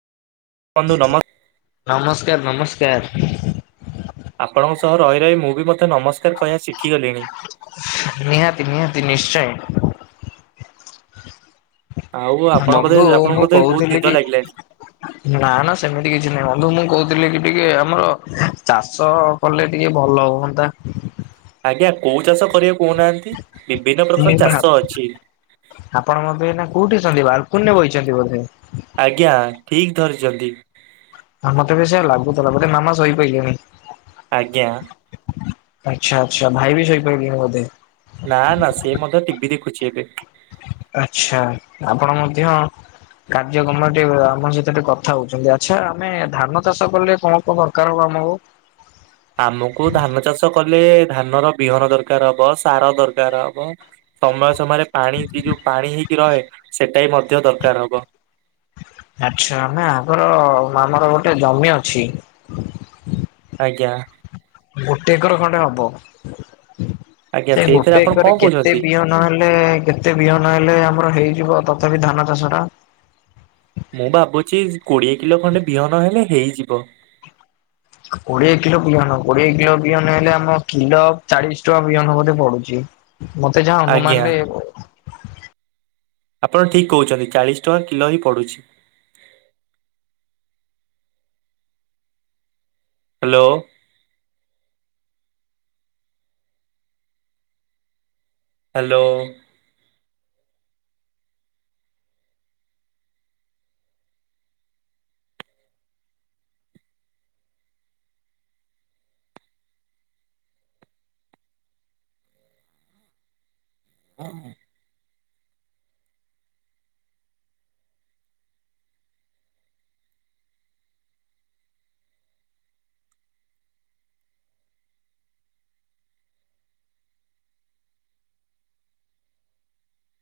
ବନ୍ଧୁ ନମସ୍କାର। ନମସ୍କାର ନମସ୍କାର। ଆପଣଙ୍କ ସହ ରହି ରହି ମୁଁ ବି ମଧ୍ଯ ନମସ୍କାର କହିବା ଶିଖିଗଲିଣି। ନିହାତି ନିହାତି ନିଶ୍ଚୟ। ଆଉ ଆପଣ ବୋଧେ ବନ୍ଧୁ ଆପଣଙ୍କୁ ମୁଁ ବୋଧେ ବହୁତ କହୁଥିଲି ନିଦ କି। ଲାଗିଲାଣି। ନା ନା ସେମିତି କିଛି ନାହିଁ ବନ୍ଧୁ ମୁଁ କହୁଥିଲି କି ଟିକେ ଆମର ଚାଷ କଲେ ଟିକେ ଭଲ ହୁଅନ୍ତା। ଆଜ୍ଞା କୋଉ ଚାଷ କରିବା କହୁନାହାନ୍ତି? ବିଭିନ୍ନ ପ୍ରକାର ଚାଷ ଅଛି। [unintelligible] ଆପଣ ବୋଧେ ଏଇନା କୋଉଠି ଅଛନ୍ତି ବାଲକୁନି ରେ ବଇଛନ୍ତି ବୋଧେ? ଆଜ୍ଞା ଠିକ୍ ଧରିଛନ୍ତି। ମତେ ବି ସେଇଆ ଲାଗୁଥିଲା ଏପଟେ ମାମା ଶୋଇପଇଲେଣିି। ଆଜ୍ଞା। ଆଚ୍ଛା ଆଚ୍ଛା ଭାଇ ବି ଶୋଇପଡ଼ିଲେଣି ବୋଧେ? ନା ନା ସିଏ ମଧ୍ୟ ଟିଭି ଦେଖୁଛି ଏବେ। ଆଛା ଆପଣ ମଧ୍ୟ କାର୍ଯ୍ୟକ୍ରମ ଟିକେ ଆମ ସହିତ ଟିକେ କଥା ହଉଛନ୍ତି ଆଛା ଆମେ ଧାନ ଚାଷ କଲେ କଣ କଣ ଦରକାର୍ ହବ ଆମକୁ? ଆମକୁ ଧାନ ଚାଷ କଲେ ଧାନର ବିହନ ଦରକାର ହବ, ସାର ଦରକାର ହବ। ସମୟ ସମୟରେ ପାଣି ଇ ଯୋଉ ପାଣି ହେଇକି ରହେ ସେଟା ବି ମଧ୍ୟ ଦରକାର ହବ। ଆଚ୍ଛା ନା ଆମର ଆମର ଗୋଟେ ଜମି ଅଛି। ଆଜ୍ଞା। ଗୋଟେ ଏକର ଖଣ୍ଡେ ହବ ଆଜ୍ଞା ସେଇ ସେଇଥିରେ ଗୋଟେ ଆପଣ କଣ ଏକରରେ କେତେ କହୁଛନ୍ତି? ବିହ ନ ହେଲେ କେତେ ବିହନ ହେଲେ ଆମର ହେଇଯିବ ତଥାପି ଧାନ ଚାଷ ଟା? ମୁଁ ଭାବୁଛି କୋଡିଏ କିଲୋ ଖଣ୍ଡେ ବିହନ ହେଲେ ହେଇଯିବ। କୋଡିଏ କିଲୋ ବିହନ କୋଡିଏ କିଲୋ ବିହନ ହେଲେ ଆମ କିଲୋ ଚାଳିଶ ଟଙ୍କା ବିହନ ବୋଧେ ପଡୁଛି? ମତେ ଯାହା ଆଜ୍ଞା ଅନୁମାନରେ ଆପଣ ଠିକ୍ କହୁଛନ୍ତି ଚାଳିଶ ଟଙ୍କା କିଲୋ ହିଁ ପଡ଼ୁଛି। ହ୍ୟାଲୋ। ହ୍ୟାଲୋ। [inaudible]